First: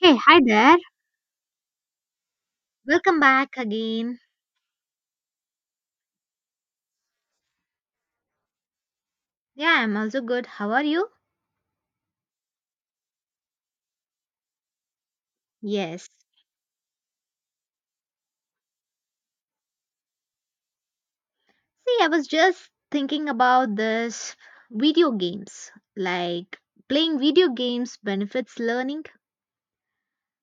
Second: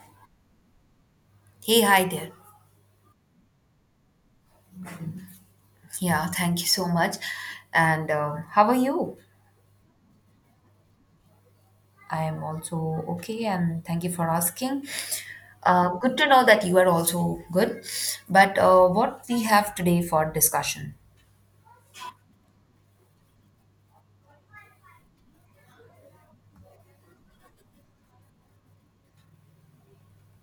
Hey, hi there. Hey, hi there. Welcome back again. Yeah, thank you so much. And how are you? Yeah, I'm also good. How are you? I am also okay, and thank you for asking. Yes. Good to know that you are also good. But what we have today for discussion? See, I was just thinking about this video games. Like playing video games benefits learning.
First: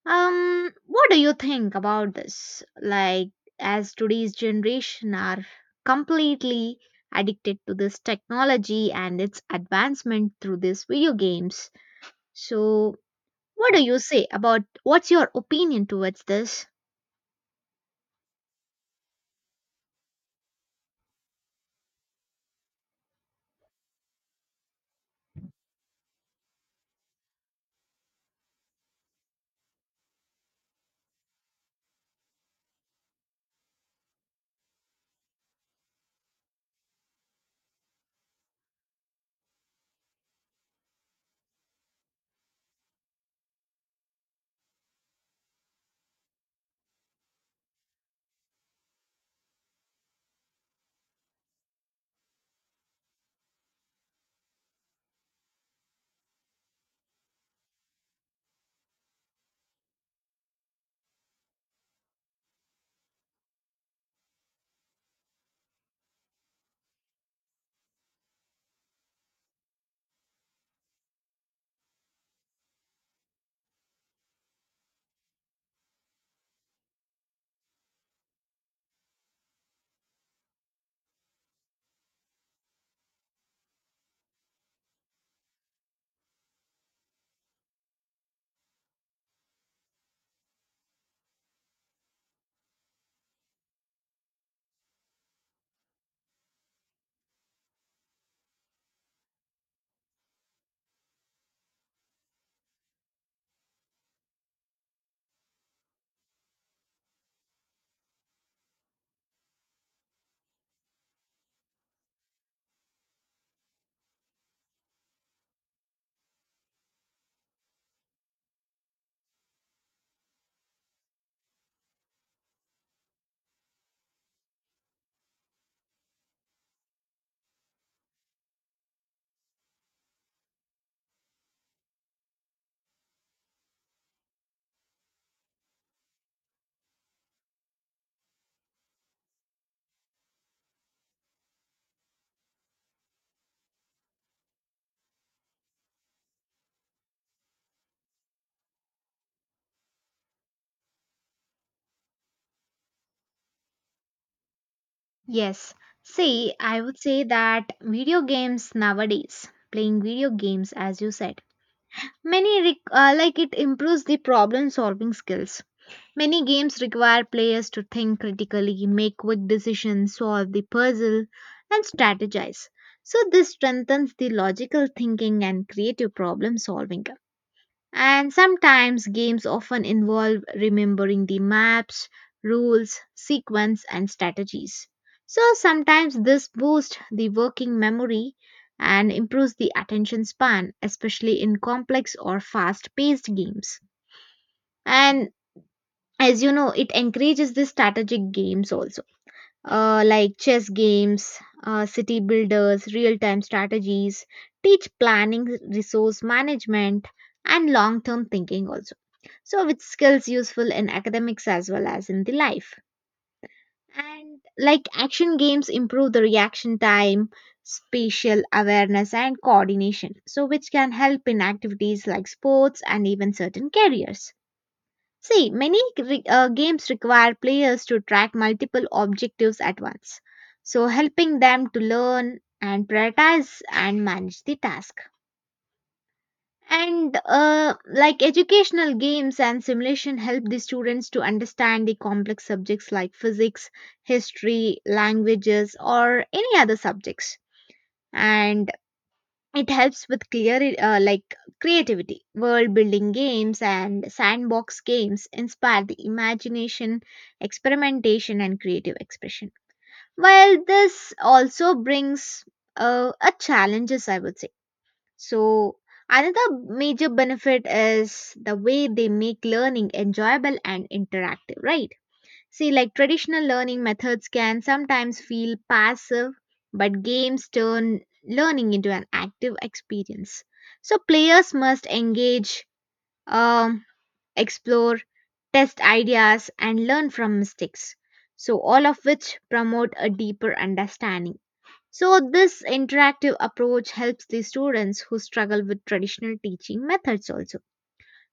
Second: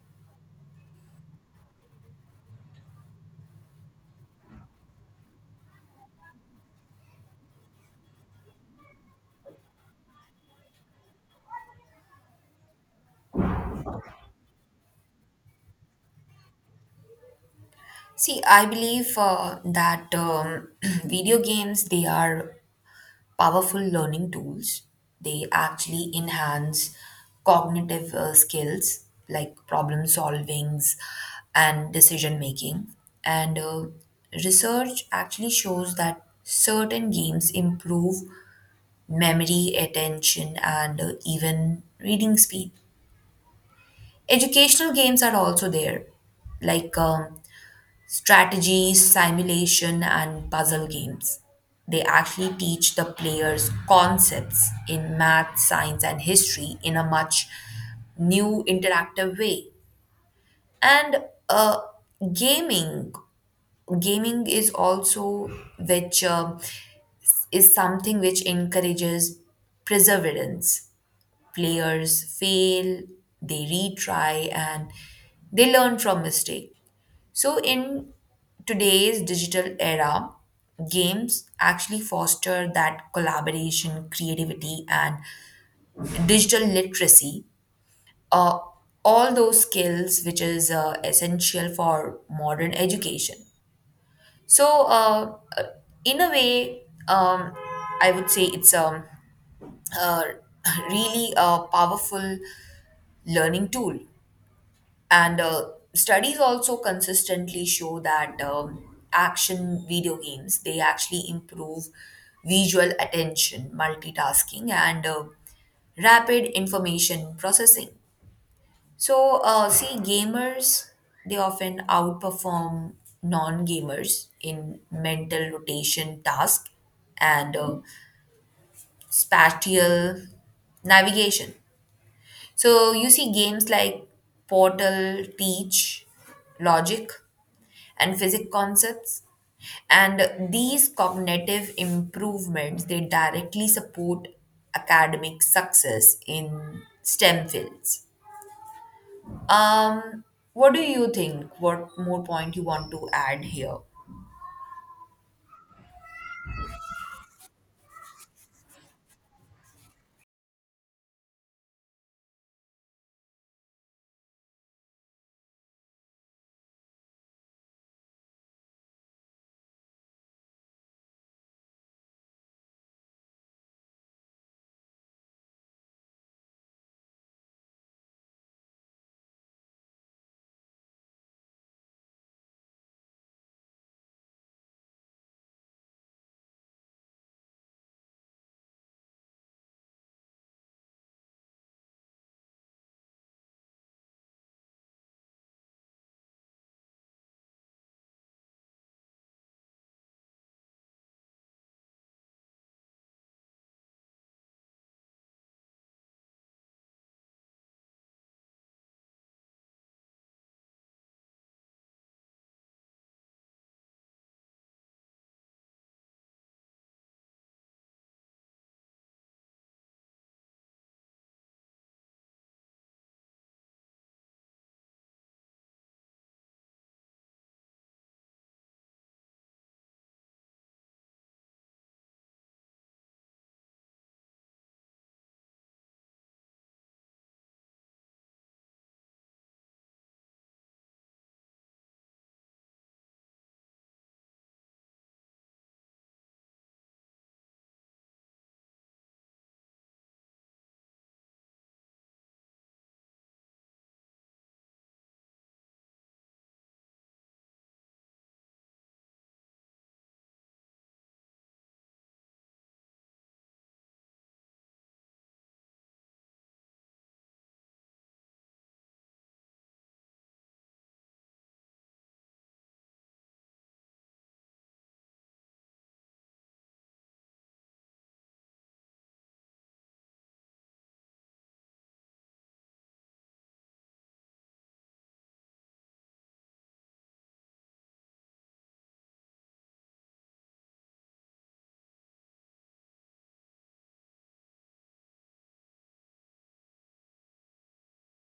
What do you think about this? Like as today's generation are completely addicted to this technology and its advancement through these video games. So, what do you say about what's your opinion towards this? See, I believe that video games they are powerful learning tools. They actually enhance cognitive skills like problem solvings and decision making. And Research actually shows that certain games improve memory, attention, and even reading speed. Educational games are also there, like strategy, simulation, and puzzle games. They actually teach the players concepts in math, science, and history in a much new interactive way. And uh, gaming, gaming is also which is something which encourages perseverance. Players fail, they retry, and they learn from mistake. So, in today's digital era, games actually foster that collaboration, creativity, and digital literacy. Uh, all those skills which is essential for modern education. So, in a way, um, I would say it's a really a powerful learning tool. And Studies also consistently show that action video games they actually improve visual attention, multitasking, and rapid information processing. So, see, gamers they often outperform non-gamers in mental rotation task and spatial navigation. So you see games like Portal teach logic and physics concepts, and these cognitive improvements they directly support academic success in stem fields. um what do you think, what more point you want to add here? Yes. See, I would say that video games nowadays, playing video games as you said, like it improves the problem solving skills. Many games require players to think critically, make quick decisions, solve the puzzle, and strategize. So this strengthens the logical thinking and creative problem solving. And sometimes games often involve remembering the maps, rules, sequence, and strategies. So sometimes this boosts the working memory and improves the attention span, especially in complex or fast paced games. And as you know, it encourages the strategic games also, like chess games, city builders, real time strategies, teach planning, resource management, and long term thinking also. So, with skills useful in academics as well as in the life. And like action games improve the reaction time, spatial awareness, and coordination. So, which can help in activities like sports and even certain careers. See, games require players to track multiple objectives at once. So, helping them to learn and prioritize and manage the task. And Like educational games and simulation help the students to understand the complex subjects like physics, history, languages, or any other subjects. And it helps with clear like creativity. World building games and sandbox games inspire the imagination, experimentation, and creative expression. While this also brings a challenges, I would say so, another major benefit is the way they make learning enjoyable and interactive, right? See, like traditional learning methods can sometimes feel passive, but games turn learning into an active experience. So, players must engage, um, explore, test ideas, and learn from mistakes. So, all of which promote a deeper understanding. So, this interactive approach helps the students who struggle with traditional teaching methods also.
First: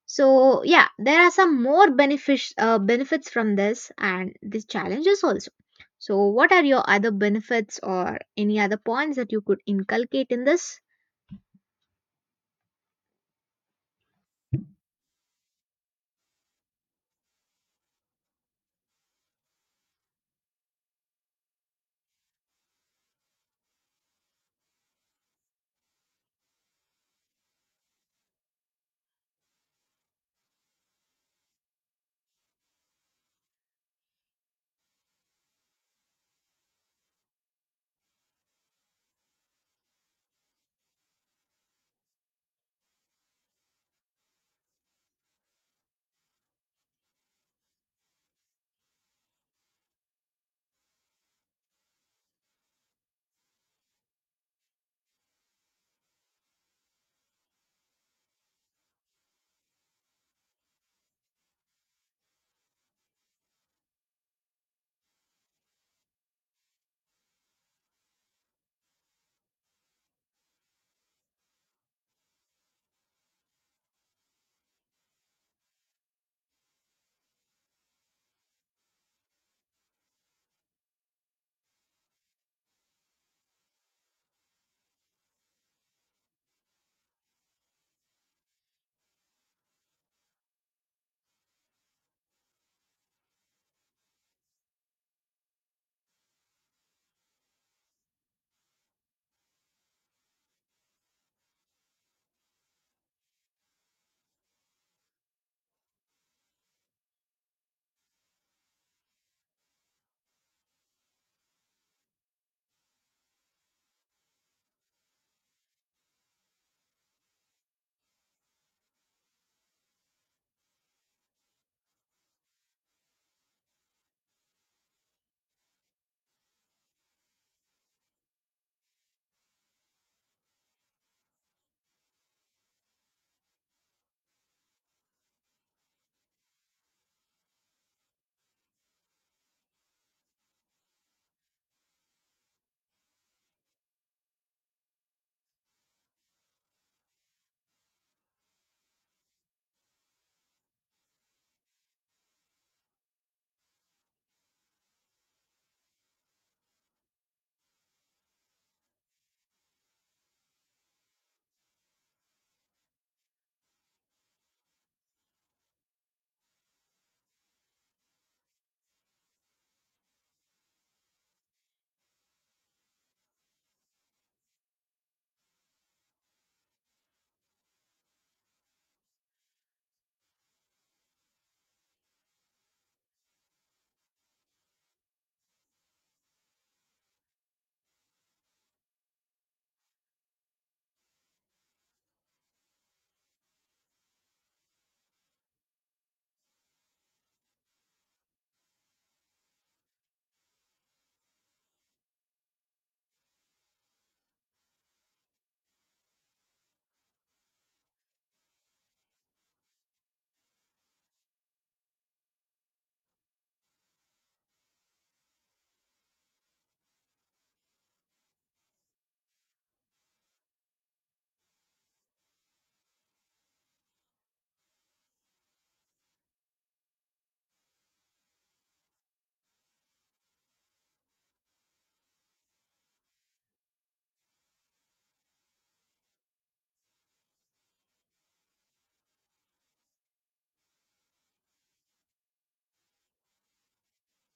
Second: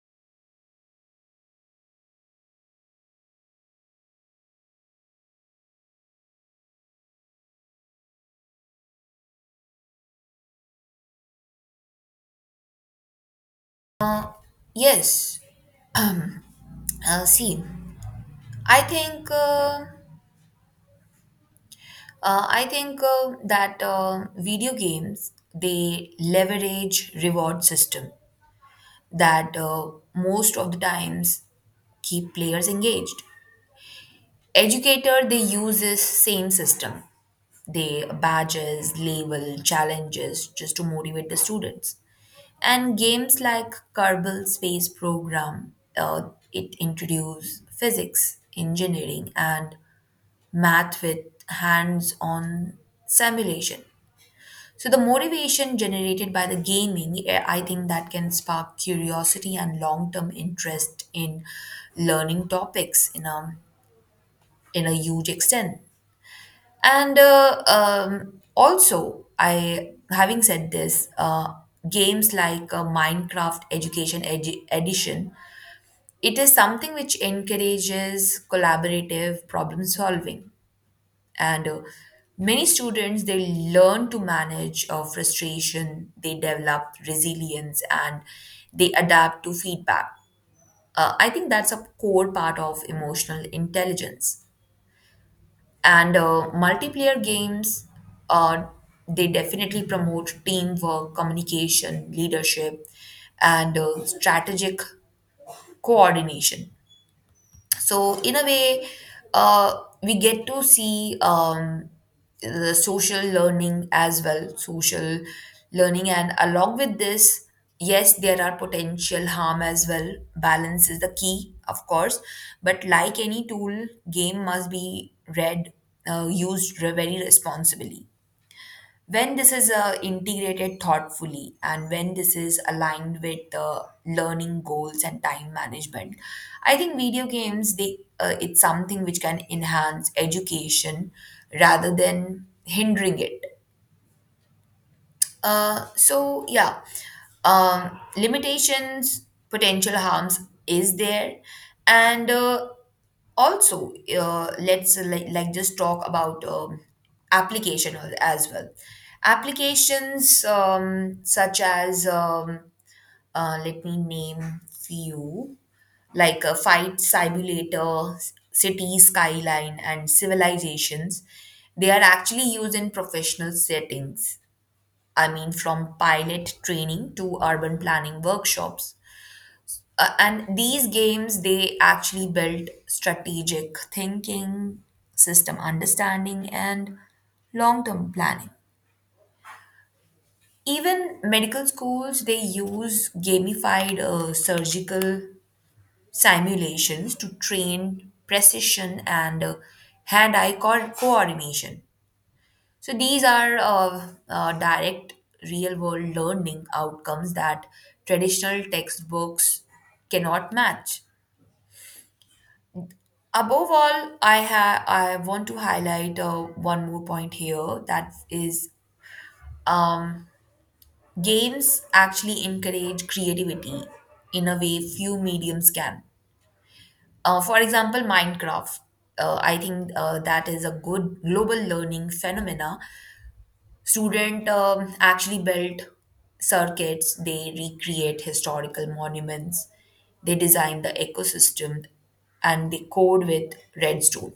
So, yeah, there are some more benefits from this and the challenges also. So, what are your other benefits or any other points that you could inculcate in this? Yes. Um. See, I think uh, I think that video games they leverage reward system that most of the times keep players engaged. Educator, they use this same system. They badges, label, challenges just to motivate the students. And games like Kerbal Space Program, it introduce physics, engineering, and math with hands-on simulation. So the motivation generated by the gaming, I think that can spark curiosity and long-term interest in learning topics in a huge extent. And Also, I having said this, games like Minecraft Education Edition, it is something which encourages collaborative problem solving, and many students they learn to manage frustration, they develop resilience, and they adapt to feedback. I think that's a core part of emotional intelligence. And multiplayer games uh, they definitely promote teamwork, communication, leadership, and strategic coordination. So in a way, uh, we get to see the social learning. And along with this, yes, there are potential harm as well. Balance is the key, of course, but like any tool, game must be very responsibly. When this is integrated thoughtfully and when this is aligned with learning goals and time management, I think video games they it's something which can enhance education rather than hindering it. So, limitations, potential harms is there, and also, let's like just talk about application al- as well. Applications such as, let me name few, like a fight simulator, city skyline, and civilizations. They are actually used in professional settings. I mean, from pilot training to urban planning workshops. And these games, they actually build strategic thinking, system understanding, and long term planning. Even medical schools, they use gamified surgical simulations to train precision and hand eye coordination. So these are direct real world learning outcomes that traditional textbooks cannot match. Above all, I want to highlight one more point here, that is, um, games actually encourage creativity in a way few mediums can. For example, Minecraft. I think that is a good global learning phenomena. Student actually build circuits, they recreate historical monuments, they design the ecosystem, and they code with redstone.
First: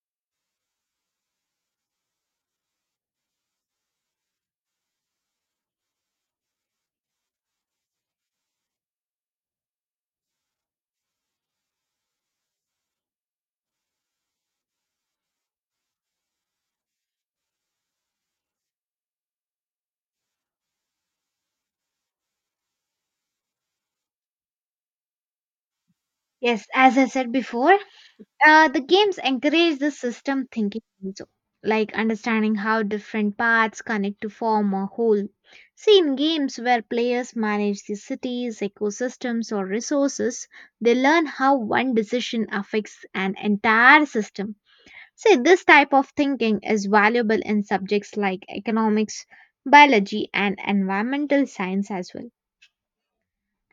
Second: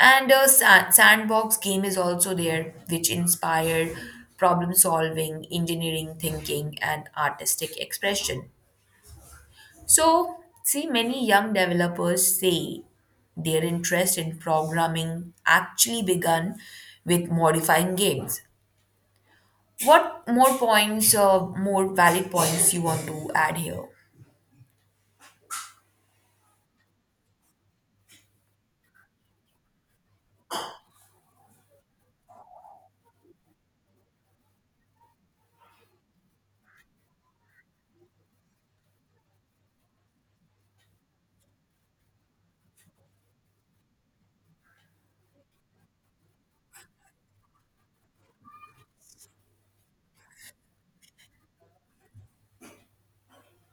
And a sandbox game is also there, which inspired problem solving, engineering thinking, and artistic expression. So, see, many young developers say their interest in programming actually began with modifying games. What more points or more valid points you want to add here? Yes, as I said before, the games encourage the system thinking also, like understanding how different parts connect to form a whole. See, in games where players manage the cities, ecosystems, or resources, they learn how one decision affects an entire system. See, this type of thinking is valuable in subjects like economics, biology, and environmental science as well.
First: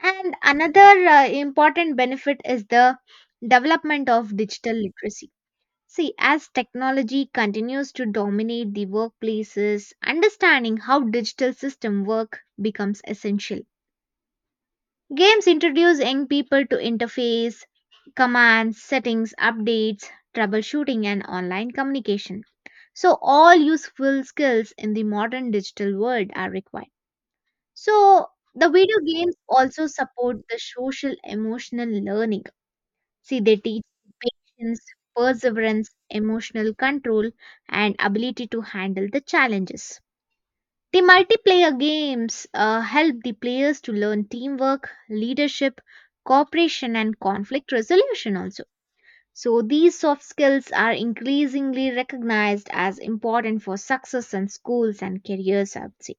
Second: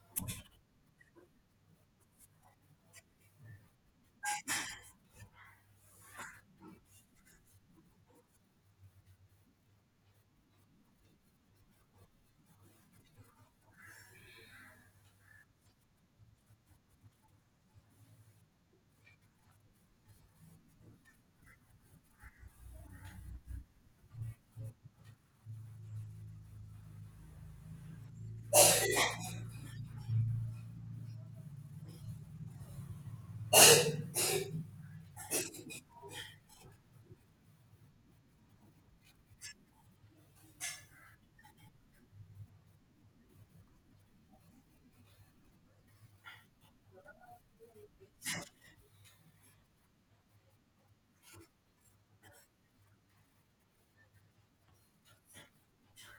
And another important benefit is the development of digital literacy. See, as technology continues to dominate the workplaces, understanding how digital system work becomes essential. Games introduce young people to interface, commands, settings, updates, troubleshooting and online communication. So all useful skills in the modern digital world are required. So the video games also support the social emotional learning. See, they teach patience, perseverance, emotional control, and ability to handle the challenges. The multiplayer games help the players to learn teamwork, leadership, cooperation, and conflict resolution also. So, these soft skills are increasingly recognized as important for success in schools and careers, I would say.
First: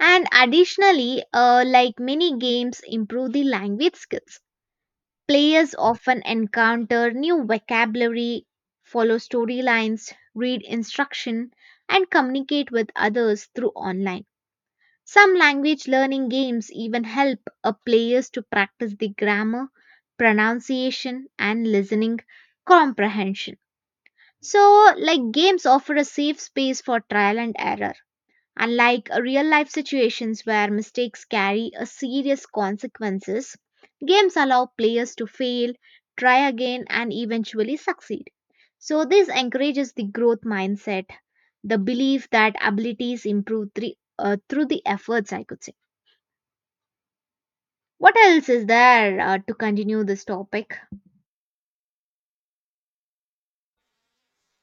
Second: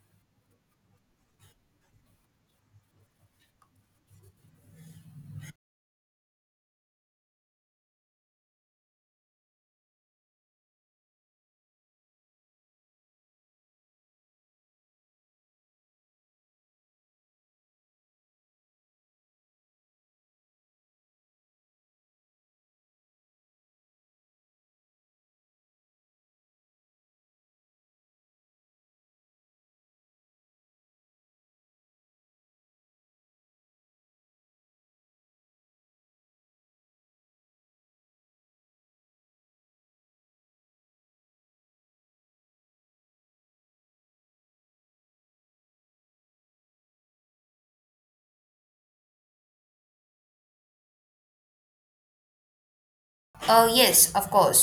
And additionally, like many games, improve the language skills. Players often encounter new vocabulary, follow storylines, read instruction, and communicate with others through online. Some language learning games even help a players to practice the grammar, pronunciation, and listening comprehension. So, like games offer a safe space for trial and error. Unlike real life situations where mistakes carry a serious consequences, games allow players to fail, try again and eventually succeed. So this encourages the growth mindset, the belief that abilities improve through the efforts I could say. What else is there to continue this topic? Yes, of course.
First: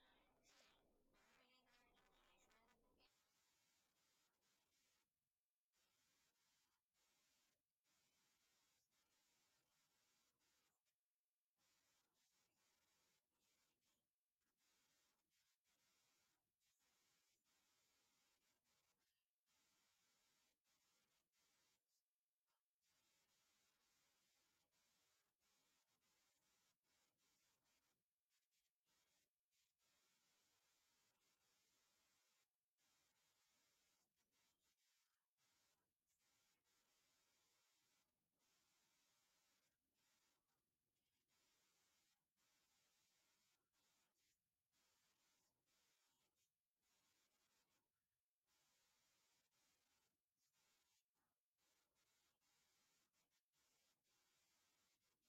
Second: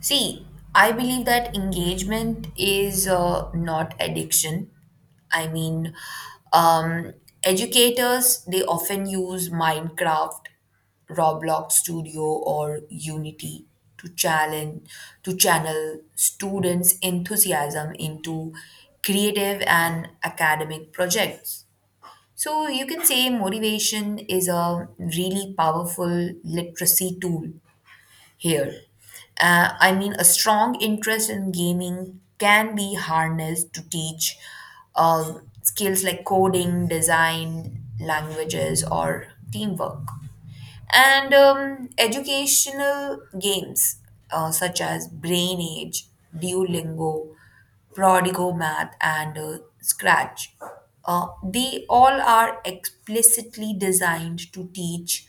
See, I believe that engagement is not addiction. I mean, um, educators they often use Minecraft, Roblox Studio, or Unity to challenge to channel students' enthusiasm into creative and academic projects. So you can say motivation is a really powerful literacy tool here. I mean, a strong interest in gaming can be harnessed to teach uh, skills like coding, design, languages, or teamwork. And educational games, such as Brain Age, Duolingo, Prodigo Math, and Scratch. They all are explicitly designed to teach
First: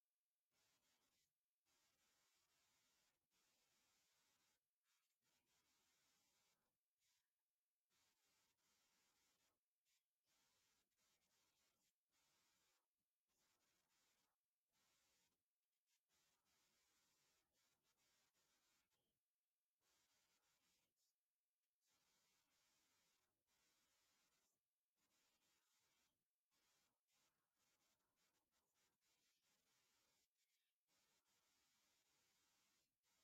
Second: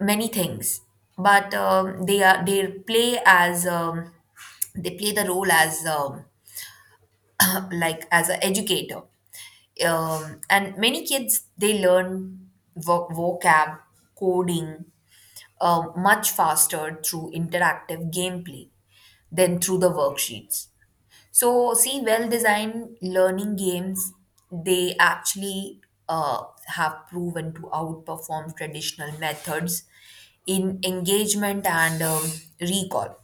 many things, but they play as, they play the role as, like as an educator. And many kids they learn vocab, coding much faster through interactive gameplay than through the worksheets. So, see, well designed learning games, they actually uh, have proven to outperform traditional methods in engagement and recall.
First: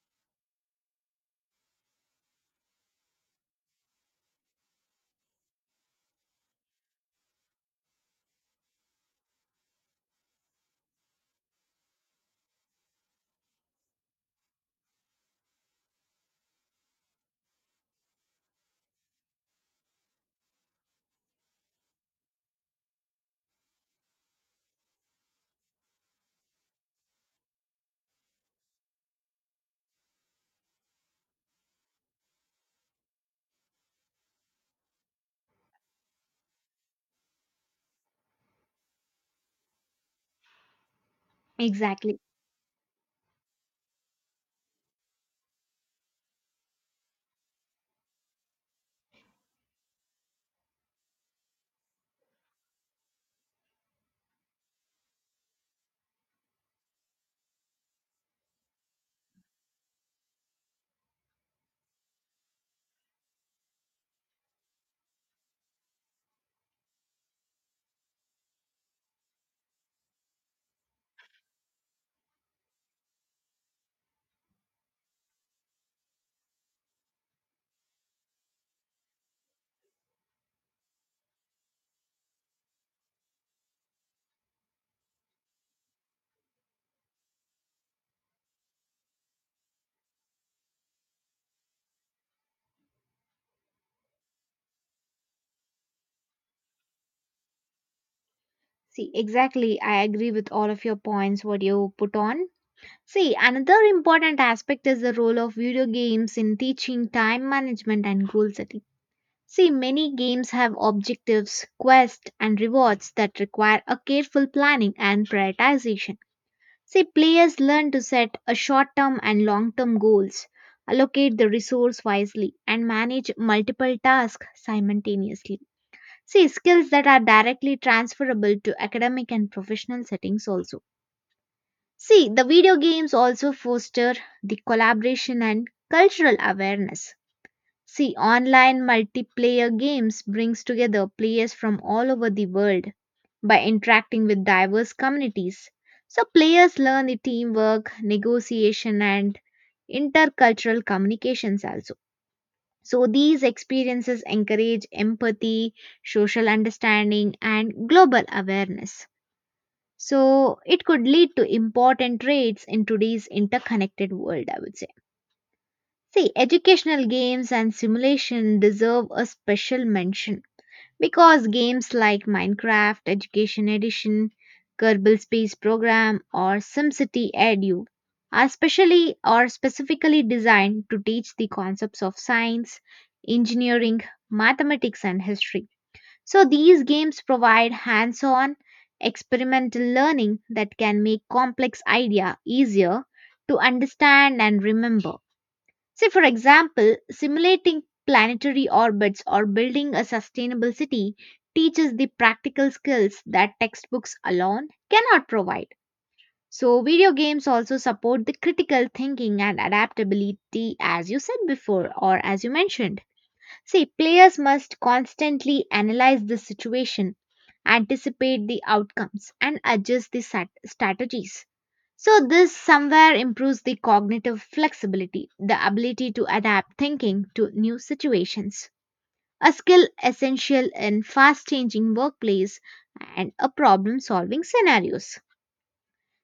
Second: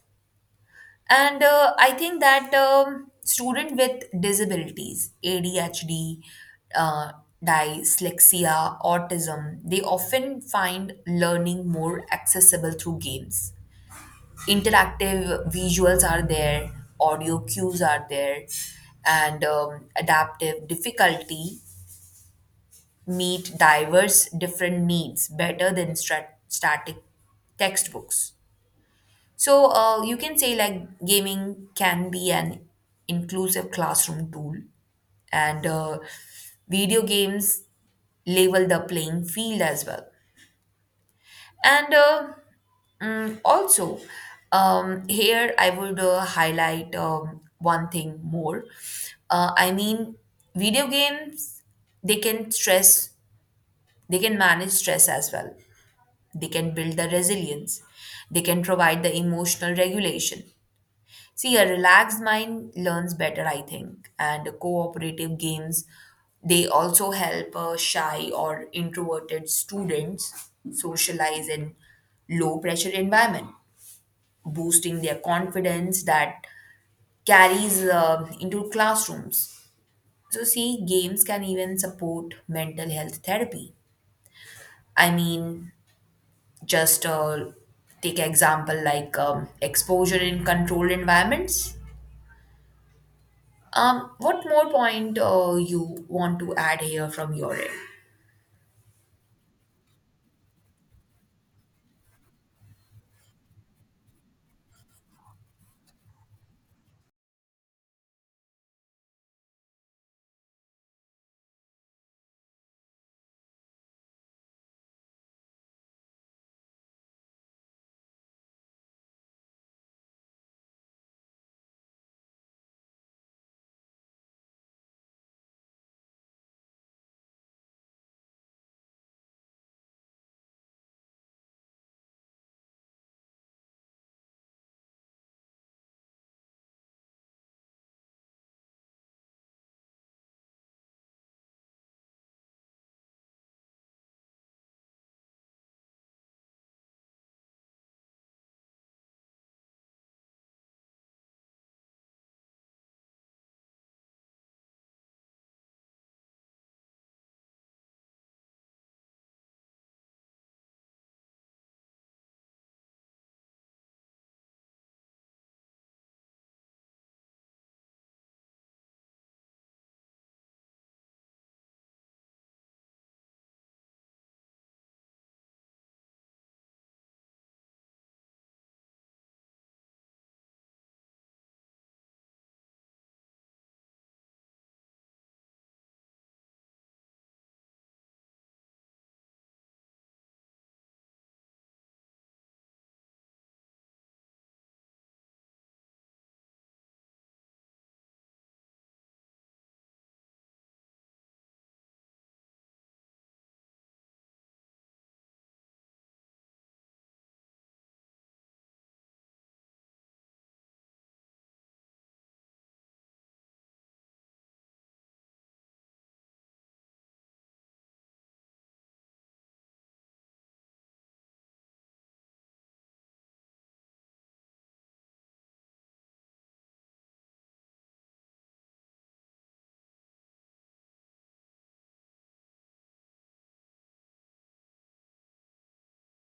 And I think that student with disabilities, ADHD, uh, dyslexia, autism, they often find learning more accessible through games. Interactive visuals are there, audio cues are there, and adaptive difficulty meet diverse different needs better than static textbooks. So you can say like gaming can be an inclusive classroom tool, and video games level the playing field as well. And Exactly. uh, Also, here I would highlight one thing more. I mean, video games they can stress, they can manage stress as well. They can build the resilience. They can provide the emotional regulation. See, a relaxed mind learns better, I think, and cooperative games they also help shy or introverted students socialize in low pressure environment, boosting their confidence that carries into classrooms. So, see, games can even support mental health therapy. I mean, just take example like exposure in controlled environments. What more point you want to add here from your end? See, exactly. I agree with all of your points what you put on. See, another important aspect is the role of video games in teaching time management and goal setting. See, many games have objectives, quests, and rewards that require a careful planning and prioritization. See, players learn to set a short term and long term goals, allocate the resource wisely, and manage multiple tasks simultaneously. See, skills that are directly transferable to academic and professional settings also. See, the video games also foster the collaboration and cultural awareness. See, online multiplayer games brings together players from all over the world by interacting with diverse communities. So players learn the teamwork, negotiation and intercultural communications also. So these experiences encourage empathy, social understanding and global awareness. So it could lead to important traits in today's interconnected world, I would say. See, educational games and simulation deserve a special mention because games like Minecraft Education Edition, Kerbal Space Program, or SimCity Edu are specially or specifically designed to teach the concepts of science, engineering, mathematics, and history. So these games provide hands-on experimental learning that can make complex idea easier to understand and remember. Say for example, simulating planetary orbits or building a sustainable city teaches the practical skills that textbooks alone cannot provide. So video games also support the critical thinking and adaptability as you said before or as you mentioned. See, players must constantly analyze the situation, anticipate the outcomes, and adjust the strategies. So, this somewhere improves the cognitive flexibility, the ability to adapt thinking to new situations, a skill essential in fast changing workplace and a problem solving scenarios.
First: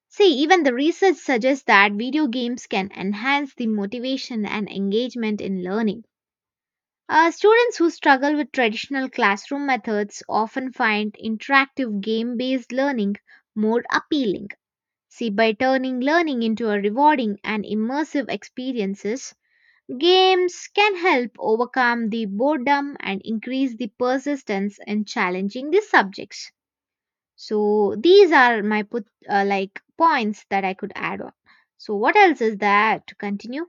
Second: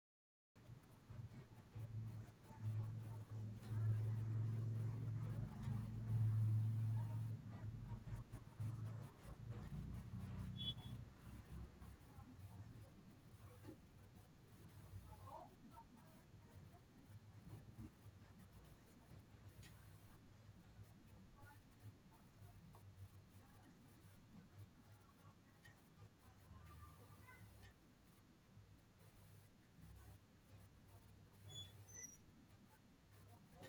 See, even the research suggests that video games can enhance the motivation and engagement in learning. Students who struggle with traditional classroom methods often find interactive game based learning more appealing. See, by turning learning into a rewarding and immersive experiences, games can help overcome the boredom and increase the persistence in challenging the subjects. So these are my like points that I could add on. So what else is there to continue?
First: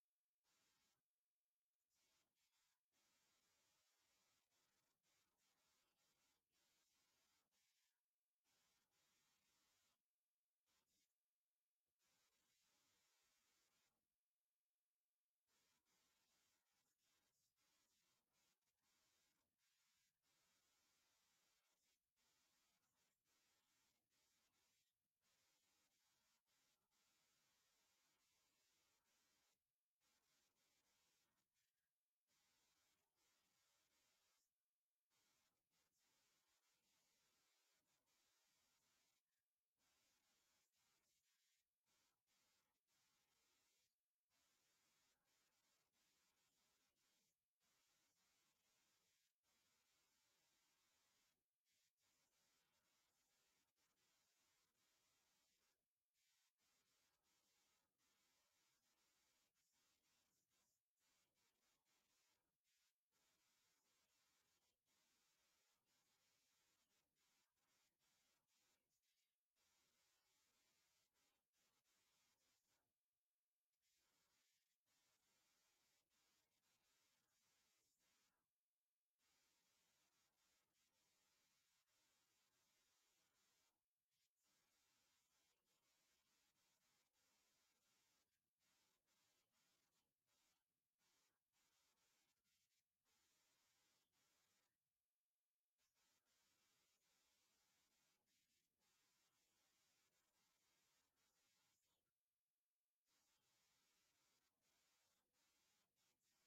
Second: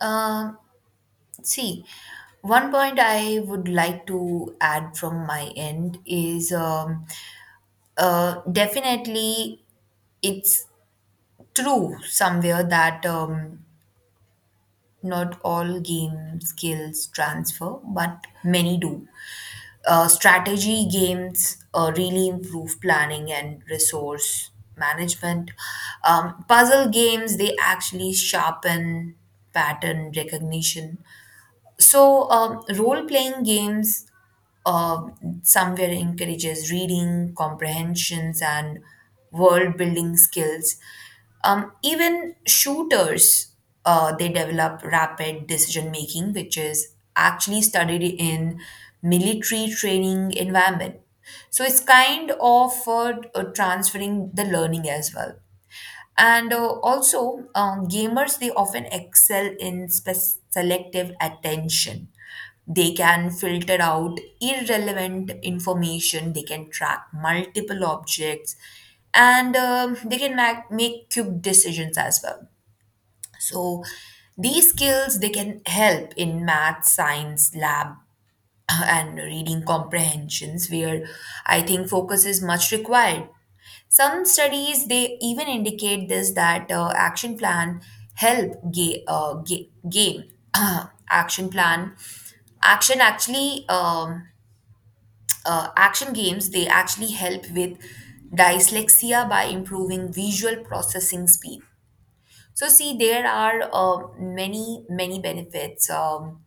Um, See, one point I would like to add from my end is, definitely it's true somewhere that not all game skills transfer, but many do. Strategy games really improve planning and resource management. Puzzle games, they actually sharpen pattern recognition. So, role playing games uh, somewhere encourages reading, comprehensions, and world building skills. Even shooters, they develop rapid decision making, which is actually studied in military training environment. So it's kind of transferring the learning as well. And Also, gamers they often excel in selective attention. They can filter out irrelevant information. They can track multiple objects, and they can make quick decisions as well. So, these skills they can help in math, science, lab and reading comprehensions where I think focus is much required. Some studies they even indicate this that action plan help ga- ga- gain action plan action actually um, action games they actually help with dyslexia by improving visual processing speed. So see, there are many many benefits, um,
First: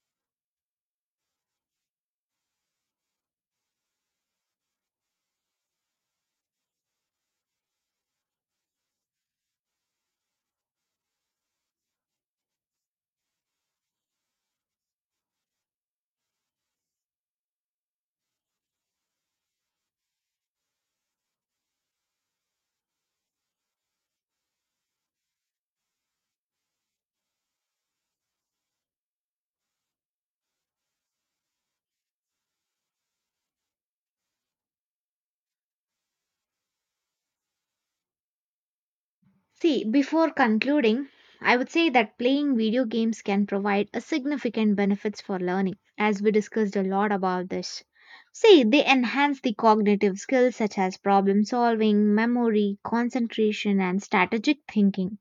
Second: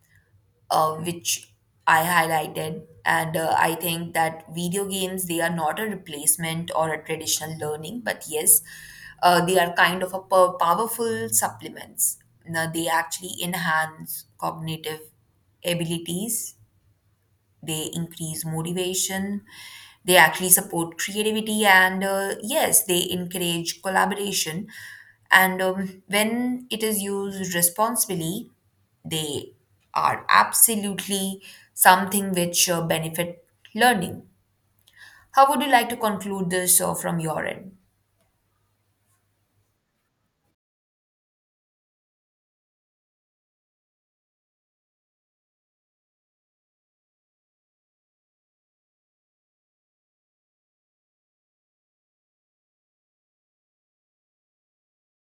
uh, which I highlighted. And I think that video games, they are not a replacement or a traditional learning, but yes, they are kind of a powerful supplements. Now, they actually enhance cognitive abilities, they increase motivation, they actually support creativity, and yes, they encourage collaboration. And When it is used responsibly, they are absolutely something which benefit learning. How would you like to conclude this from your end? See, before concluding, I would say that playing video games can provide a significant benefits for learning, as we discussed a lot about this. See, they enhance the cognitive skills such as problem solving, memory, concentration, and strategic thinking.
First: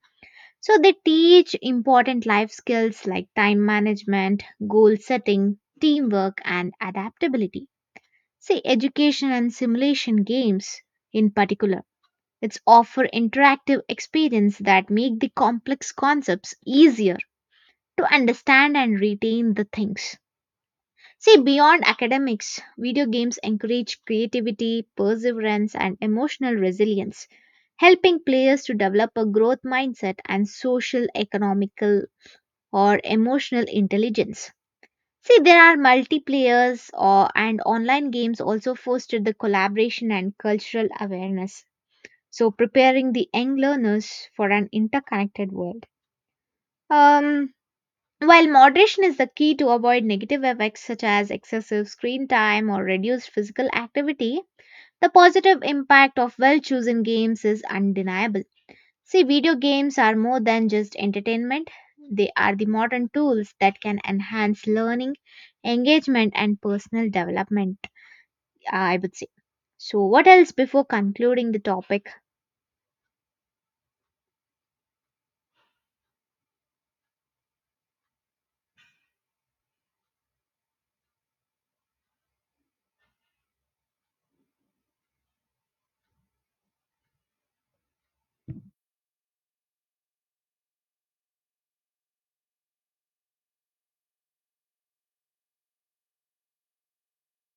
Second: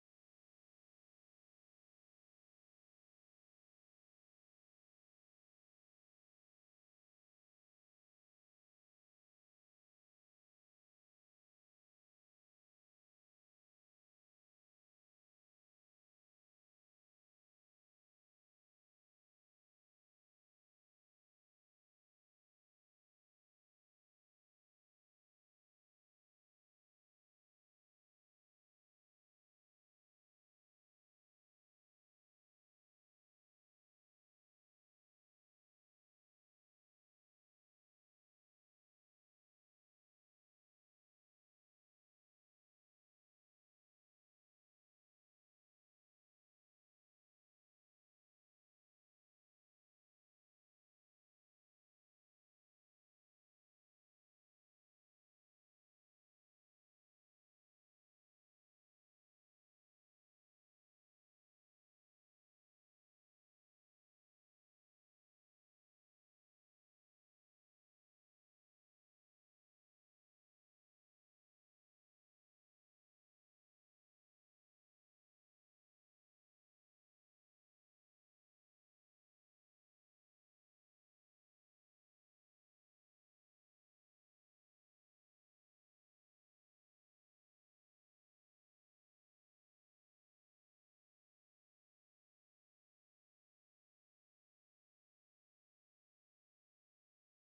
So, they teach important life skills like time management, goal setting, teamwork, and adaptability. See, education and simulation games in particular it's offer interactive experience that make the complex concepts easier to understand and retain the things. See, beyond academics, video games encourage creativity, perseverance, and emotional resilience, helping players to develop a growth mindset and social, economical, or emotional intelligence. See, there are multiplayers or, and online games also foster the collaboration and cultural awareness so preparing the young learners for an interconnected world. Um, while moderation is the key to avoid negative effects such as excessive screen time or reduced physical activity, the positive impact of well chosen games is undeniable. See, video games are more than just entertainment, they are the modern tools that can enhance learning, engagement, and personal development, I would say. So, what else before concluding the topic?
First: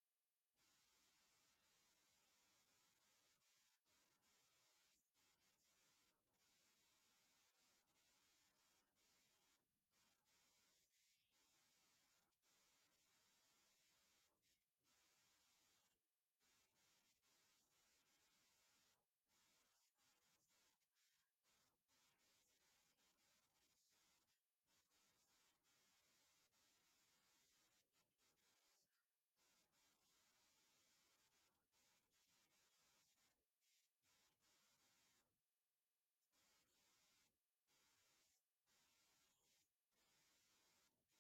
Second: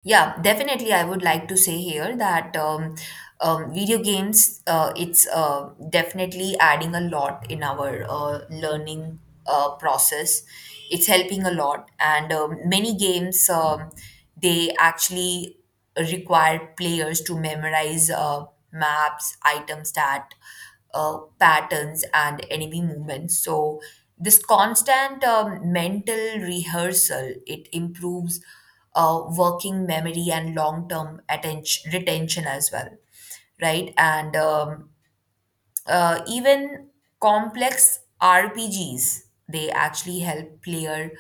Yeah, definitely. I would like to say here that, video games, it's definitely adding a lot in our learning process. It's helping a lot, and many games, they actually require players to memorize maps, item stat, patterns, and enemy movements. So this constant mental rehearsal, it improves working memory and long term attention retention as well, right? And even complex rpgs they actually help player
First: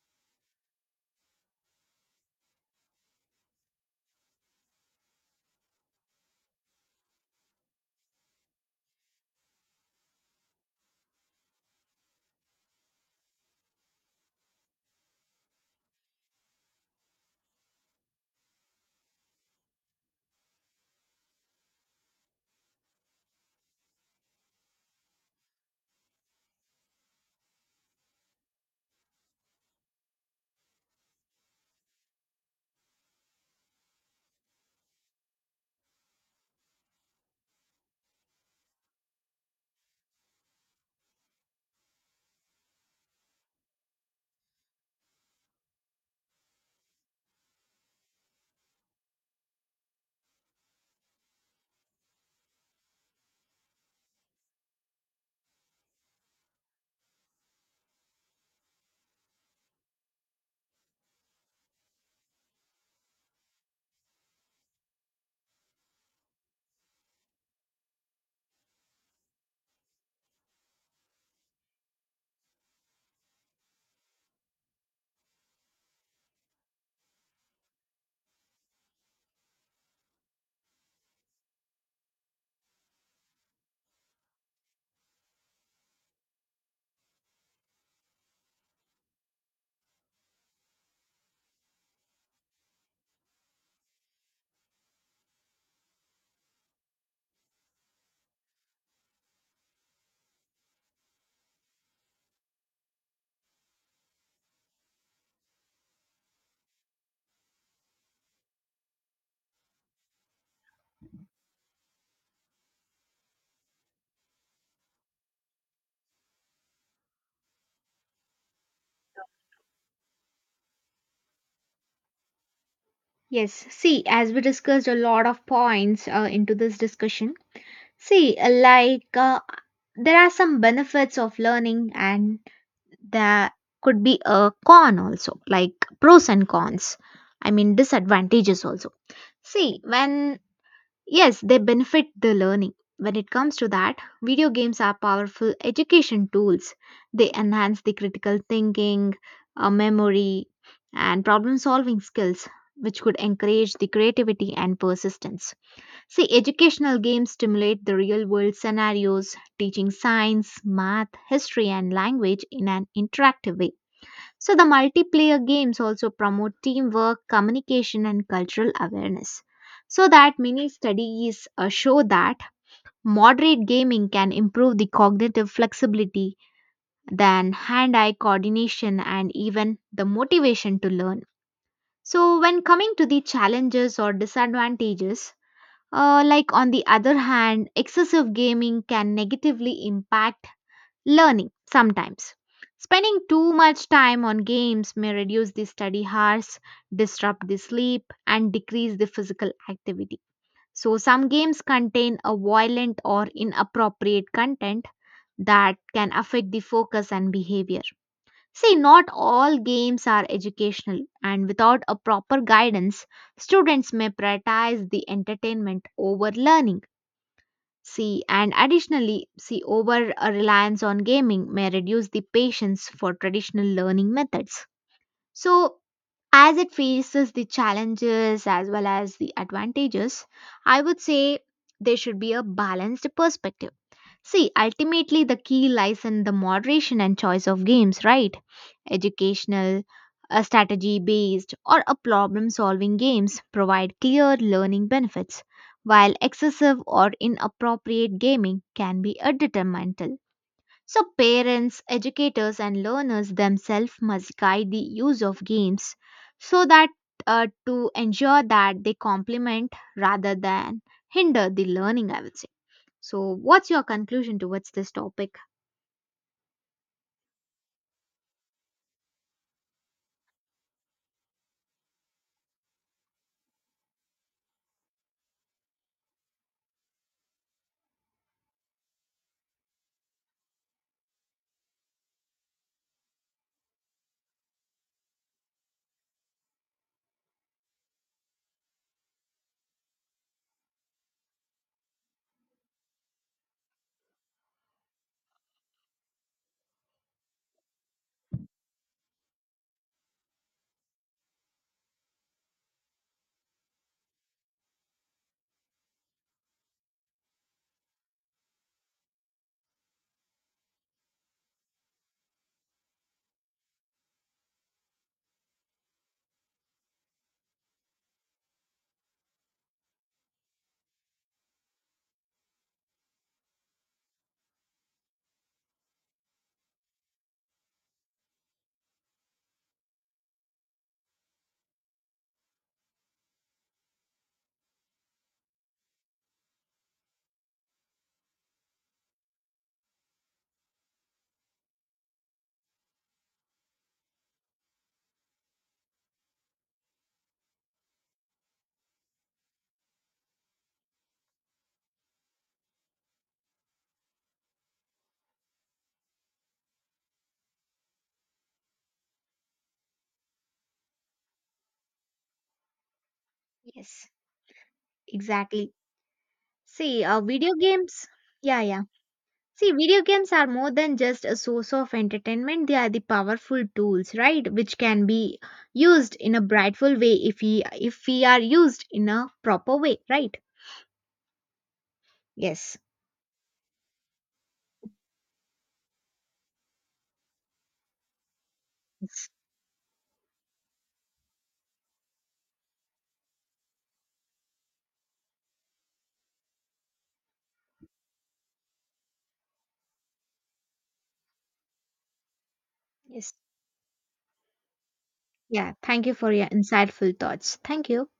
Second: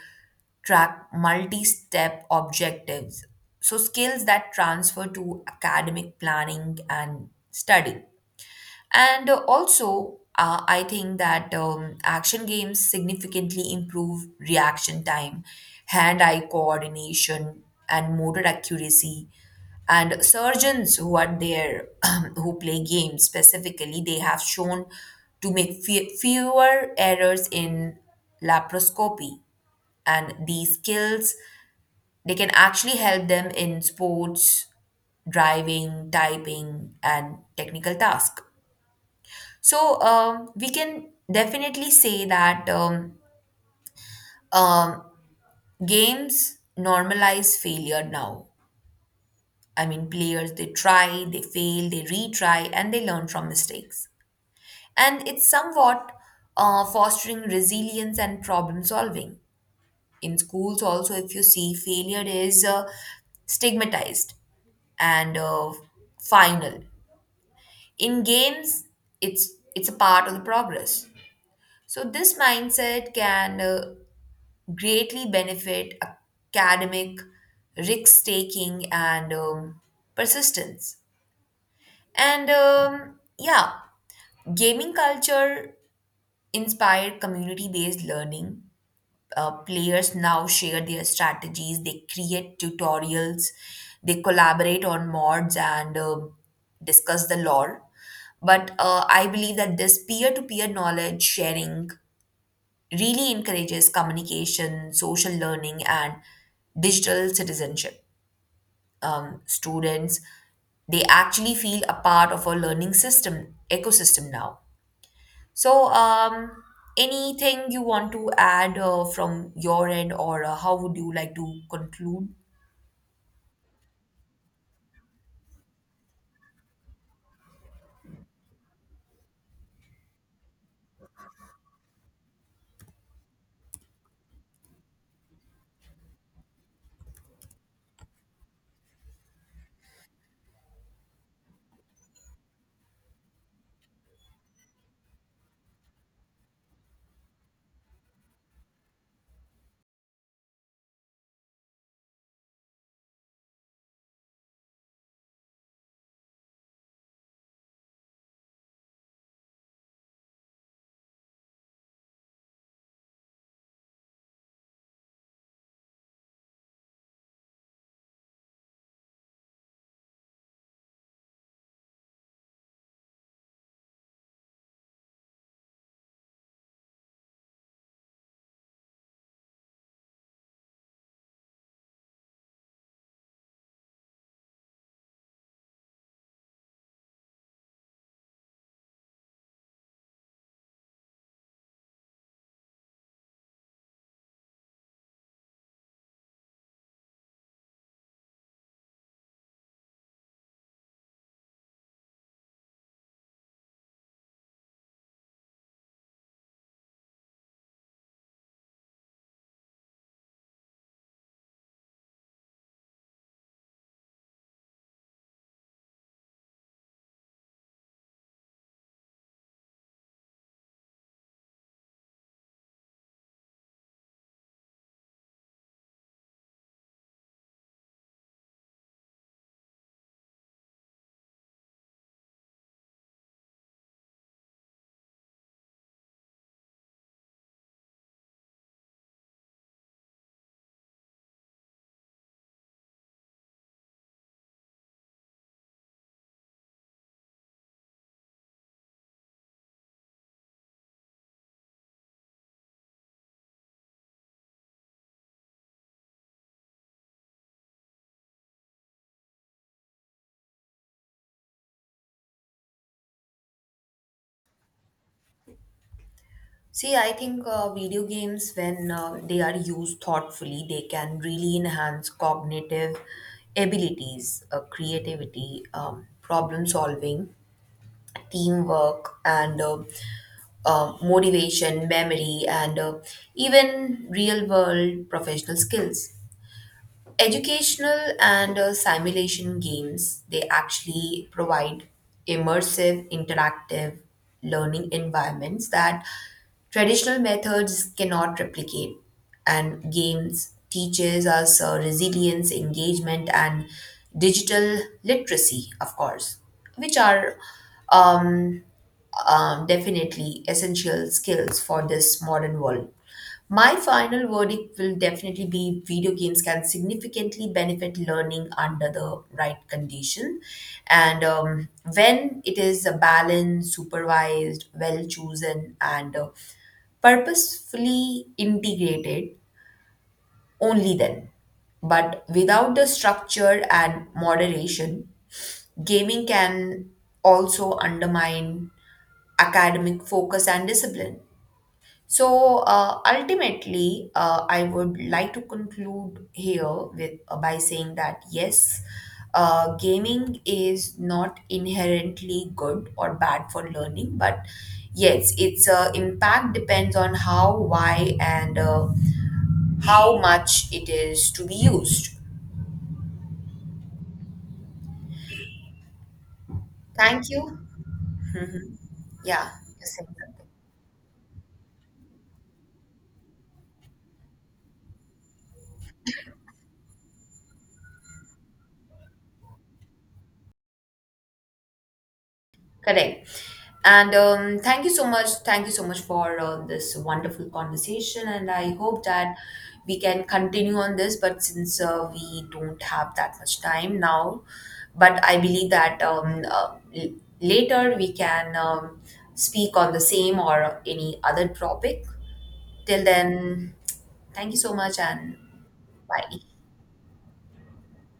track multi-step objectives, so skills that transfer to academic planning and study. And also, I think that action games significantly improve reaction time, hand eye coordination, and motor accuracy. And surgeons who are there, who play games specifically, they have shown to make fewer errors in laparoscopy. And these skills, they can actually help them in sports, driving, typing, and technical tasks. So we can definitely say that, um, games normalize failure now. I mean, players they try, they fail, they retry, and they learn from mistakes. And it's somewhat fostering resilience and problem solving. In schools, also, if you see, failure is stigmatized and final. In games, it's a part of the progress. So this mindset can greatly benefit academic risk taking and persistence. And Yeah, gaming culture inspired community based learning. Players now share their strategies, they create tutorials, they collaborate on mods and discuss the lore. But I believe that this peer to peer knowledge sharing really encourages communication, social learning, and digital citizenship. Students, they actually feel a part of a learning system ecosystem now. So, anything you want to add from your end, or how would you like to conclude? Yes, see, as we discussed a lot of points into this discussion, see, there are some benefits of learning, and there could be a con also, like pros and cons. I mean, disadvantages also. See, when yes, they benefit the learning. When it comes to that, video games are powerful education tools. They enhance the critical thinking, memory, and problem solving skills, which could encourage the creativity and persistence. See, educational games stimulate the real world scenarios, teaching science, math, history, and language in an interactive way. So, the multiplayer games also promote teamwork, communication, and cultural awareness. So, that many studies show that moderate gaming can improve the cognitive flexibility, then hand eye coordination, and even the motivation to learn. So, when coming to the challenges or disadvantages, like on the other hand, excessive gaming can negatively impact learning sometimes. Spending too much time on games may reduce the study hours, disrupt the sleep, and decrease the physical activity. So, some games contain a violent or inappropriate content that can affect the focus and behavior. See, not all games are educational, and without a proper guidance, students may prioritize the entertainment over learning. See, and additionally, see, over a reliance on gaming may reduce the patience for traditional learning methods. So, as it faces the challenges as well as the advantages, I would say there should be a balanced perspective. See, ultimately, the key lies in the moderation and choice of games, right? Educational, strategy based, or a problem solving games provide clear learning benefits, while excessive or inappropriate gaming can be a detrimental. So, parents, educators, and learners themselves must guide the use of games so that to ensure that they complement rather than hinder the learning, I would say. So, what's your conclusion towards this topic? See, I think video games, when they are used thoughtfully, they can really enhance cognitive abilities, creativity, problem solving, teamwork, and motivation, memory, and even real world professional skills. Educational and simulation games they actually provide immersive interactive learning environments that traditional methods cannot replicate. And games teaches us resilience, engagement, and digital literacy, of course, which are um, definitely essential skills for this modern world. My final verdict will definitely be, video games can significantly benefit learning under the right condition. And When it is a balanced, supervised, well chosen, and purposefully integrated, only then. But without the structure and moderation, gaming can also undermine academic focus and discipline. So ultimately, I would like to conclude here with, by saying that, yes, gaming is not inherently good or bad for learning, but yes, its impact depends on how, why, and how much it is to be used. Yes, exactly. See, Thank video you. games. Yeah, yeah. Yeah, See, you video said games are something. more than just a source of entertainment. They are the powerful tools, right? Which can be used in a brightful way if we are used in a proper way, right? Yes. Correct. And Thank you so much. Thank you so much for this wonderful conversation. And I hope Yes. that we can continue on this. But since we don't have that much time now, but I believe that, later we can, speak on the same or any other topic. Till Yes. then, thank you so much and Yeah. Thank you for bye. your insightful thoughts. Thank you.